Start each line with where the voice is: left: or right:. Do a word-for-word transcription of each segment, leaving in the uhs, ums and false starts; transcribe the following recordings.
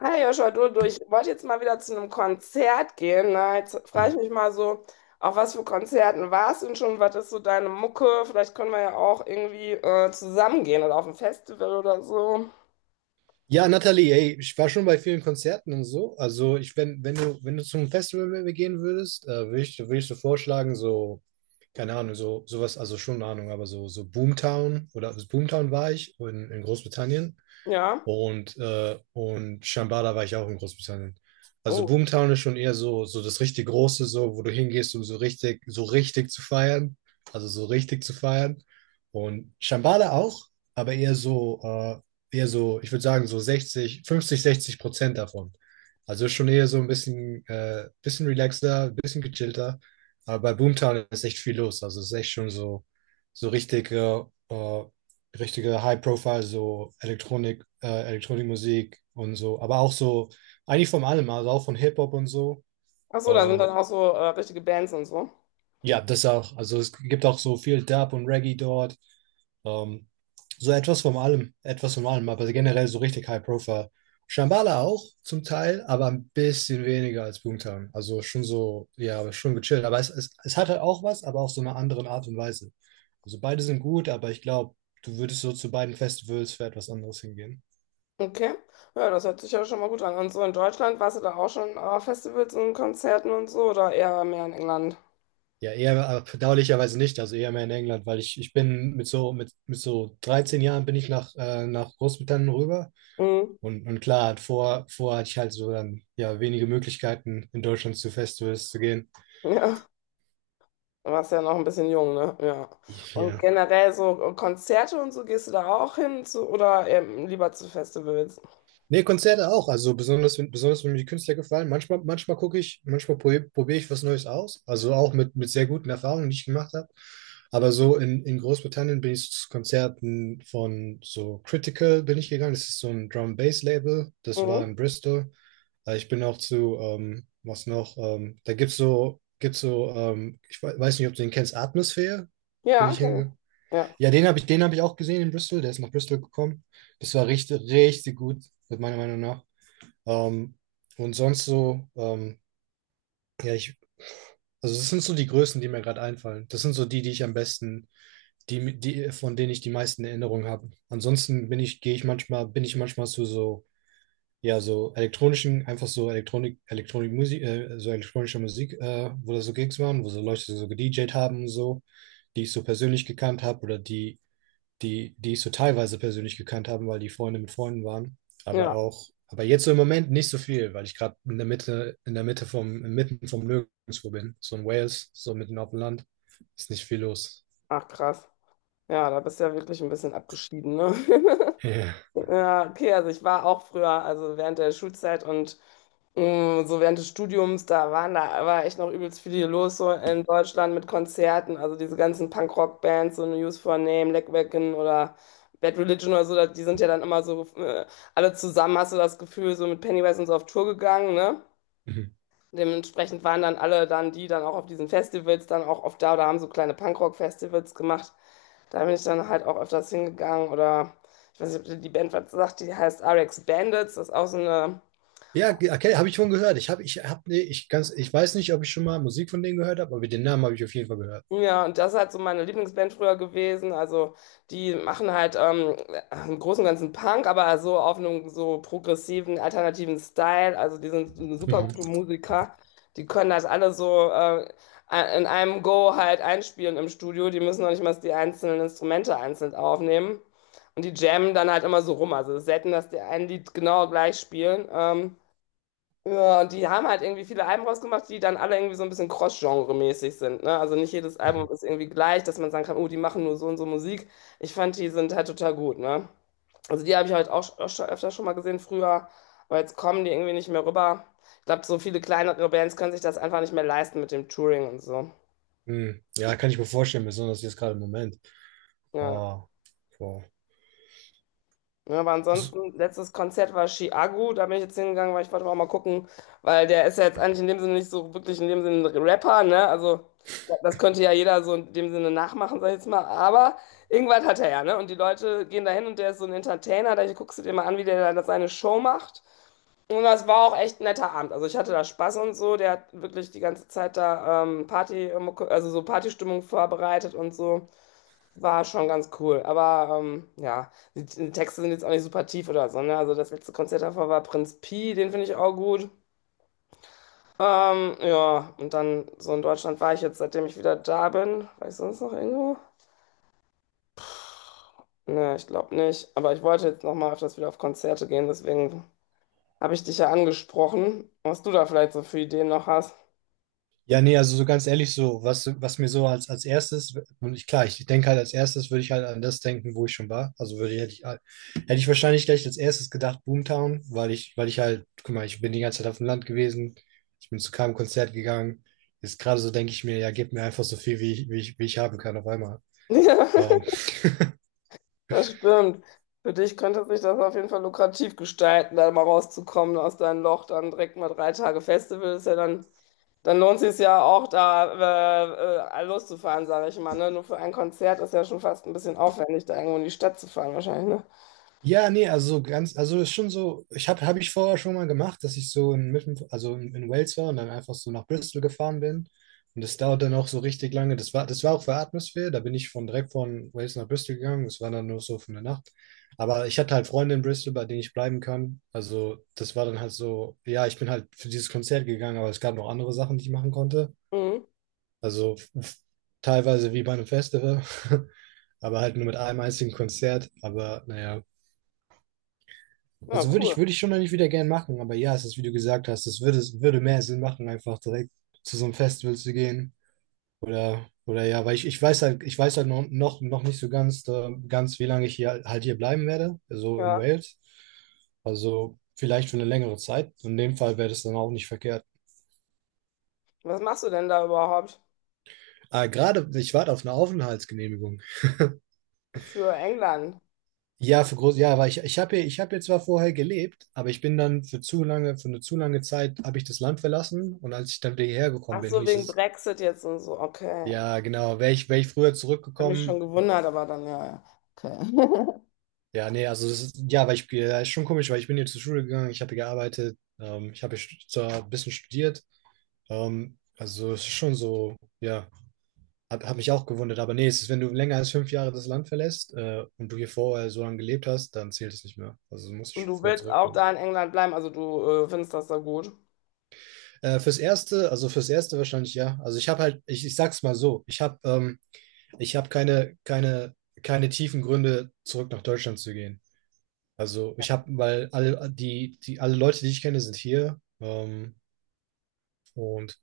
left: Hey Joshua, du, du, ich wollte jetzt mal wieder zu einem Konzert gehen. Ne? Jetzt frage ich
right: Mhm.
left: mich mal so, auf was für Konzerten warst du denn schon? Was ist so deine Mucke? Vielleicht können wir ja auch irgendwie äh, zusammen gehen oder auf ein Festival oder so.
right: Ja, Nathalie, ey, ich war schon bei vielen Konzerten und so. Also ich, wenn, wenn du, wenn du zum Festival gehen würdest, äh, würde ich, würde ich so vorschlagen, so, keine Ahnung, so, sowas, also schon eine Ahnung, aber so, so Boomtown oder also Boomtown war ich in, in Großbritannien.
left: Ja.
right: Und, äh, und Shambhala war ich auch in Großbritannien. Also
left: Oh.
right: Boomtown ist schon eher so, so das richtig Große, so, wo du hingehst, um so richtig, so richtig zu feiern. Also so richtig zu feiern. Und Shambhala auch, aber eher so, äh, eher so, ich würde sagen, so sechzig, fünfzig, sechzig Prozent davon. Also schon eher so ein bisschen, äh, bisschen relaxter, ein bisschen gechillter. Aber bei Boomtown ist echt viel los. Also es ist echt schon so, so richtig äh, äh, richtige High-Profile, so Elektronik, äh, Elektronikmusik und so, aber auch so, eigentlich von allem, also auch von Hip-Hop und so.
left: Ach so, da sind dann
right: Ähm,
left: auch so äh, richtige Bands und so.
right: ja, das auch, also es gibt auch so viel Dub und Reggae dort. Ähm, so etwas von allem, etwas von allem, aber generell so richtig High-Profile. Shambhala auch zum Teil, aber ein bisschen weniger als Boomtown. Also schon so, ja, aber schon gechillt. Aber es, es, es hat halt auch was, aber auch so eine andere Art und Weise. Also beide sind gut, aber ich glaube, du würdest so zu beiden Festivals für etwas anderes hingehen.
left: Okay. Ja, das hört sich ja schon mal gut an. Und so in Deutschland warst du da auch schon auf Festivals und Konzerten und so oder eher mehr in England?
right: Ja, eher aber bedauerlicherweise nicht, also eher mehr in England, weil ich, ich bin mit so, mit, mit so dreizehn Jahren bin ich nach, äh, nach Großbritannien rüber.
left: Mhm.
right: Und, und klar, vor, vor hatte ich halt so dann ja wenige Möglichkeiten, in Deutschland zu Festivals zu gehen.
left: Ja. Du warst ja noch ein bisschen jung, ne? Ja. Und
right: Ja.
left: generell so Konzerte und so, gehst du da auch hin zu, oder eher lieber zu Festivals?
right: Nee, Konzerte auch. Also besonders, wenn- besonders wenn mir die Künstler gefallen. Manchmal, manchmal gucke ich, manchmal probiere probier ich was Neues aus. Also auch mit, mit sehr guten Erfahrungen, die ich gemacht habe. Aber so in, in Großbritannien bin ich zu Konzerten von so Critical bin ich gegangen. Das ist so ein Drum-Bass-Label. Das war in
left: Mhm.
right: Bristol. Äh, Ich bin auch zu, ähm, was noch, ähm, da gibt's so, gibt's so, ähm, ich we- weiß nicht, ob du den kennst, Atmosphäre. Bin
left: Ja,
right: ich
left: kenn ich.
right: hingegangen.
left: Ja,
right: Ja, den habe ich, den habe ich auch gesehen in Bristol. Der ist nach Bristol gekommen. Das war richtig, richtig gut, meiner Meinung nach. Ähm, und sonst so, ähm, ja, ich, also das sind so die Größen, die mir gerade einfallen. Das sind so die, die ich am besten, die, die, von denen ich die meisten Erinnerungen habe. Ansonsten bin ich, gehe ich manchmal, bin ich manchmal zu so, ja, so elektronischen, einfach so Elektronik, Elektronik Musik, äh, so elektronischer Musik, äh, wo da so Gigs waren, wo so Leute so gedjed haben und so, die ich so persönlich gekannt habe oder die die, die ich so teilweise persönlich gekannt habe, weil die Freunde mit Freunden waren. Aber
left: ja.
right: auch, aber jetzt so im Moment nicht so viel, weil ich gerade in der Mitte, in der Mitte vom, mitten vom Nirgendwo bin. So in Wales, so mitten auf dem Land. Ist nicht viel los.
left: Ach, krass. Ja, da bist du ja wirklich ein bisschen abgeschieden, ne?
right: Ja.
left: Ja, okay, also ich war auch früher, also während der Schulzeit und mm, so während des Studiums, da waren da, war echt noch übelst viel hier los, so in Deutschland mit Konzerten, also diese ganzen Punk-Rock-Bands, so News for a Name, Leckwacken oder Bad Religion oder so, da- die sind ja dann immer so, äh, alle zusammen, hast du das Gefühl, so mit Pennywise und so auf Tour gegangen, ne?
right: Mhm.
left: Dementsprechend waren dann alle dann, die dann auch auf diesen Festivals dann auch oft da oder haben so kleine punkrock festivals gemacht. Da bin ich dann halt auch öfters hingegangen oder, ich weiß nicht, ob dir die Band was sagt, die heißt R X Bandits, das ist auch so eine.
right: Ja ge- okay, habe ich schon gehört. Ich habe, ich habe, nee, ich ganz, ich weiß nicht, ob ich schon mal Musik von denen gehört habe, aber den Namen habe ich auf jeden Fall gehört.
left: Ja, und das ist halt so meine Lieblingsband früher gewesen. Also die machen halt ähm, im Großen und Ganzen Punk, aber so auf einem so progressiven, alternativen Style. Also die sind super
right: Mhm.
left: gute Musiker. Die können das alle so äh, in einem Go halt einspielen im Studio. Die müssen noch nicht mal die einzelnen Instrumente einzeln aufnehmen. Und die jammen dann halt immer so rum. Also es ist selten, dass die ein Lied genau gleich spielen. Ähm, ja, und die haben halt irgendwie viele Alben rausgemacht, die dann alle irgendwie so ein bisschen Cross-Genre-mäßig sind, ne? Also nicht jedes Album
right: Mhm.
left: ist irgendwie gleich, dass man sagen kann, oh, die machen nur so und so Musik. Ich fand, die sind halt total gut, ne? Also die habe ich halt auch sch- öfter schon mal gesehen früher, aber jetzt kommen die irgendwie nicht mehr rüber. Ich glaube, so viele kleinere Bands können sich das einfach nicht mehr leisten mit dem Touring und so.
right: Mhm. Ja, kann ich mir vorstellen, besonders jetzt gerade im Moment.
left: Ja.
right: Oh, boah.
left: Ja, aber ansonsten, letztes Konzert war Chiago, da bin ich jetzt hingegangen, weil ich wollte auch mal gucken, weil der ist ja jetzt eigentlich in dem Sinne nicht so wirklich in dem Sinne ein Rapper, ne? Also ja, das könnte ja jeder so in dem Sinne nachmachen, sag ich jetzt mal, aber irgendwas hat er ja, ne? Und die Leute gehen da hin und der ist so ein Entertainer, da guckst du dir mal an, wie der da seine Show macht. Und das war auch echt ein netter Abend. Also ich hatte da Spaß und so, der hat wirklich die ganze Zeit da ähm, Party, ähm, also so Partystimmung vorbereitet und so. War schon ganz cool, aber ähm, ja, die, die Texte sind jetzt auch nicht super tief oder so, ne? Also das letzte Konzert davor war Prinz Pi, den finde ich auch gut. Ähm, ja, und dann so in Deutschland war ich jetzt, seitdem ich wieder da bin. War ich sonst noch irgendwo? Ne, ich glaube nicht. Aber ich wollte jetzt nochmal öfters wieder auf Konzerte gehen, deswegen habe ich dich ja angesprochen, was du da vielleicht so für Ideen noch hast.
right: Ja, nee, also so ganz ehrlich, so, was, was mir so als, als erstes, und ich, klar, ich denke halt als erstes würde ich halt an das denken, wo ich schon war. Also würde ich, hätte ich, halt- hätte ich wahrscheinlich gleich als erstes gedacht, Boomtown, weil ich, weil ich halt, guck mal, ich bin die ganze Zeit auf dem Land gewesen, ich bin zu keinem Konzert gegangen. Jetzt gerade so denke ich mir, ja, gib mir einfach so viel, wie ich, wie ich, wie ich haben kann auf einmal. Ähm,
left: Ja, das stimmt. Für dich könnte sich das auf jeden Fall lukrativ gestalten, da mal rauszukommen aus deinem Loch, dann direkt mal drei Tage Festival ist ja dann. Dann lohnt sich ja auch, da äh, äh, loszufahren, sage ich mal. Ne? Nur für ein Konzert ist ja schon fast ein bisschen aufwendig, da irgendwo in die Stadt zu fahren, wahrscheinlich. Ne?
right: Ja, nee, also so ganz, also ist schon so, ich habe hab hab ich vorher schon mal gemacht, dass ich so in, mitten- also in, in Wales war und dann einfach so nach Bristol gefahren bin. Und das dauert dann auch so richtig lange. Das war, das war auch für Atmosphäre. Da bin ich von direkt von Wales nach Bristol gegangen. Das war dann nur so für eine Nacht. Aber ich hatte halt Freunde in Bristol, bei denen ich bleiben kann. Also das war dann halt so, ja, ich bin halt für dieses Konzert gegangen, aber es gab noch andere Sachen, die ich machen konnte.
left: Mhm.
right: Also f- teilweise wie bei einem Festival, aber halt nur mit einem einzigen Konzert. Aber naja.
left: Ja,
right: Also würde ich,
left: cool.
right: würde ich schon eigentlich wieder gern machen, aber ja, es ist, wie du gesagt hast, es würde, es würde mehr Sinn machen, einfach direkt zu so einem Festival zu gehen. Oder, oder ja, weil ich, ich weiß halt, ich weiß halt noch, noch, noch nicht so ganz, äh, ganz, wie lange ich hier halt hier bleiben werde, also in
left: Ja.
right: Wales. Also vielleicht für eine längere Zeit. In dem Fall wäre das dann auch nicht verkehrt.
left: Was machst du denn da überhaupt
right: Ah, gerade, ich warte auf eine Aufenthaltsgenehmigung.
left: für England?
right: Ja, für groß, ja, weil ich, ich habe hier, ich habe hier zwar vorher gelebt, aber ich bin dann für zu lange, für eine zu lange Zeit habe ich das Land verlassen und als ich dann wieder hierher gekommen
left: Ach
right: bin,
left: so,
right: hieß
left: wegen
right: es,
left: Brexit jetzt und so. Okay.
right: Ja, genau. Wäre ich, wär ich früher
left: Hab mich schon
right: zurückgekommen,
left: gewundert, aber dann ja, ja. Okay.
right: ja, nee, also das ist, ja, weil ich, ja, ist schon komisch, weil ich bin hier zur Schule gegangen, ich habe hier gearbeitet, ähm, ich habe hier stu- zwar ein bisschen studiert, ähm, also es ist schon so, ja, hab, hab mich auch gewundert, aber nee, es ist, wenn du länger als fünf Jahre das Land verlässt, äh, und du hier vorher so lange gelebt hast, dann zählt es nicht mehr. Also du musst
left: Und
right: schon
left: du
right: früher
left: willst auch
right: zurückkommen.
left: da in England bleiben, also du äh, findest das da gut.
right: Äh, fürs Erste, also fürs Erste wahrscheinlich ja. Also ich habe halt, ich, ich sag's mal so, ich habe ähm, ich habe keine, keine, keine tiefen Gründe, zurück nach Deutschland zu gehen. Also ich habe, weil alle die, die alle Leute, die ich kenne, sind hier. Ähm, und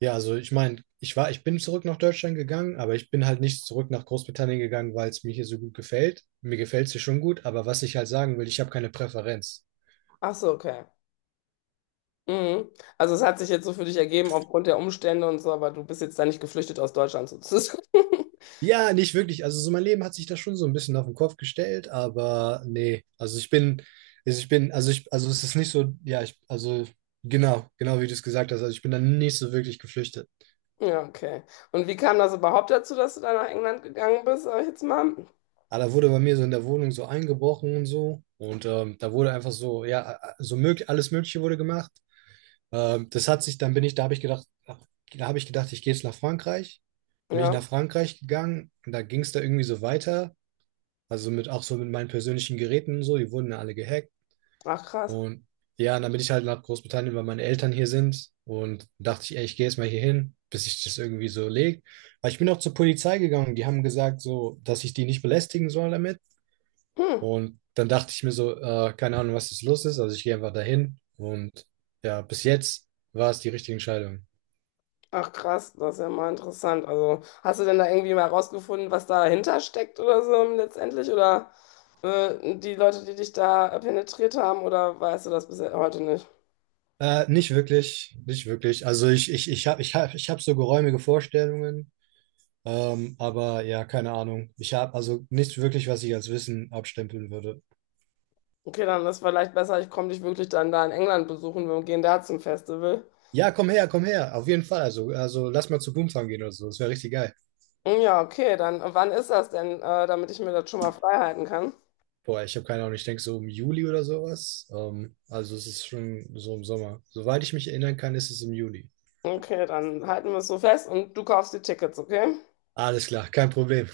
right: ja, also ich meine, ich war, ich bin zurück nach Deutschland gegangen, aber ich bin halt nicht zurück nach Großbritannien gegangen, weil es mir hier so gut gefällt. Mir gefällt es hier schon gut, aber was ich halt sagen will, ich habe keine Präferenz.
left: Ach so, okay. Mhm. Also es hat sich jetzt so für dich ergeben aufgrund der Umstände und so, aber du bist jetzt da nicht geflüchtet aus Deutschland sozusagen.
right: Ja, nicht wirklich. Also so mein Leben hat sich da schon so ein bisschen auf den Kopf gestellt, aber nee. Also ich bin, also ich bin, also ich, Also es ist nicht so, ja, ich, also genau, genau wie du es gesagt hast. Also ich bin da nicht so wirklich geflüchtet.
left: Ja, okay. Und wie kam das überhaupt dazu, dass du da nach England gegangen bist, sag ich jetzt mal?
right: Aber da wurde bei mir so in der Wohnung so eingebrochen und so. Und ähm, da wurde einfach so, ja, so möglich, alles Mögliche wurde gemacht. Ähm, das hat sich, dann bin ich, Da habe ich gedacht, ach, da habe ich gedacht, ich gehe jetzt nach Frankreich. Bin ich nach
left: Ja,
right: Frankreich gegangen und da ging es da irgendwie so weiter. Also mit auch so mit meinen persönlichen Geräten und so, die wurden ja alle gehackt.
left: ach krass.
right: Und ja, und dann bin ich halt nach Großbritannien, weil meine Eltern hier sind. Und dachte ich, ey, ich gehe jetzt mal hier hin, bis ich das irgendwie so legt. Aber ich bin auch zur Polizei gegangen. Die haben gesagt, so, dass ich die nicht belästigen soll damit.
left: Hm.
right: Und dann dachte ich mir so, äh, keine Ahnung, was jetzt los ist. Also ich gehe einfach dahin. Und ja, bis jetzt war es die richtige Entscheidung.
left: Ach krass, das ist ja mal interessant. Also, hast du denn da irgendwie mal rausgefunden, was dahinter steckt oder so letztendlich? Oder äh, die Leute, die dich da penetriert haben, oder weißt du das bis heute nicht?
right: Äh, nicht wirklich, nicht wirklich. Also ich, ich, ich habe ich hab, ich hab so geräumige Vorstellungen. Ähm, aber ja, keine Ahnung. Ich habe also nichts wirklich, was ich als Wissen abstempeln würde.
left: Okay, dann ist vielleicht besser, ich komme dich wirklich dann da in England besuchen, wir gehen da zum Festival.
right: Ja, komm her, komm her, auf jeden Fall. Also, also lass mal zu Boomtown gehen oder so. Das wäre richtig geil.
left: Hm, ja, okay, dann äh, wann ist das denn, äh, damit ich mir das schon mal frei halten kann?
right: Boah, ich habe keine Ahnung, ich denke so im Juli oder sowas. Ähm, also es ist schon so im Sommer. Soweit ich mich erinnern kann, ist es im Juli.
left: Okay, dann halten wir es so fest und du kaufst die Tickets, okay?
right: Alles klar, kein Problem.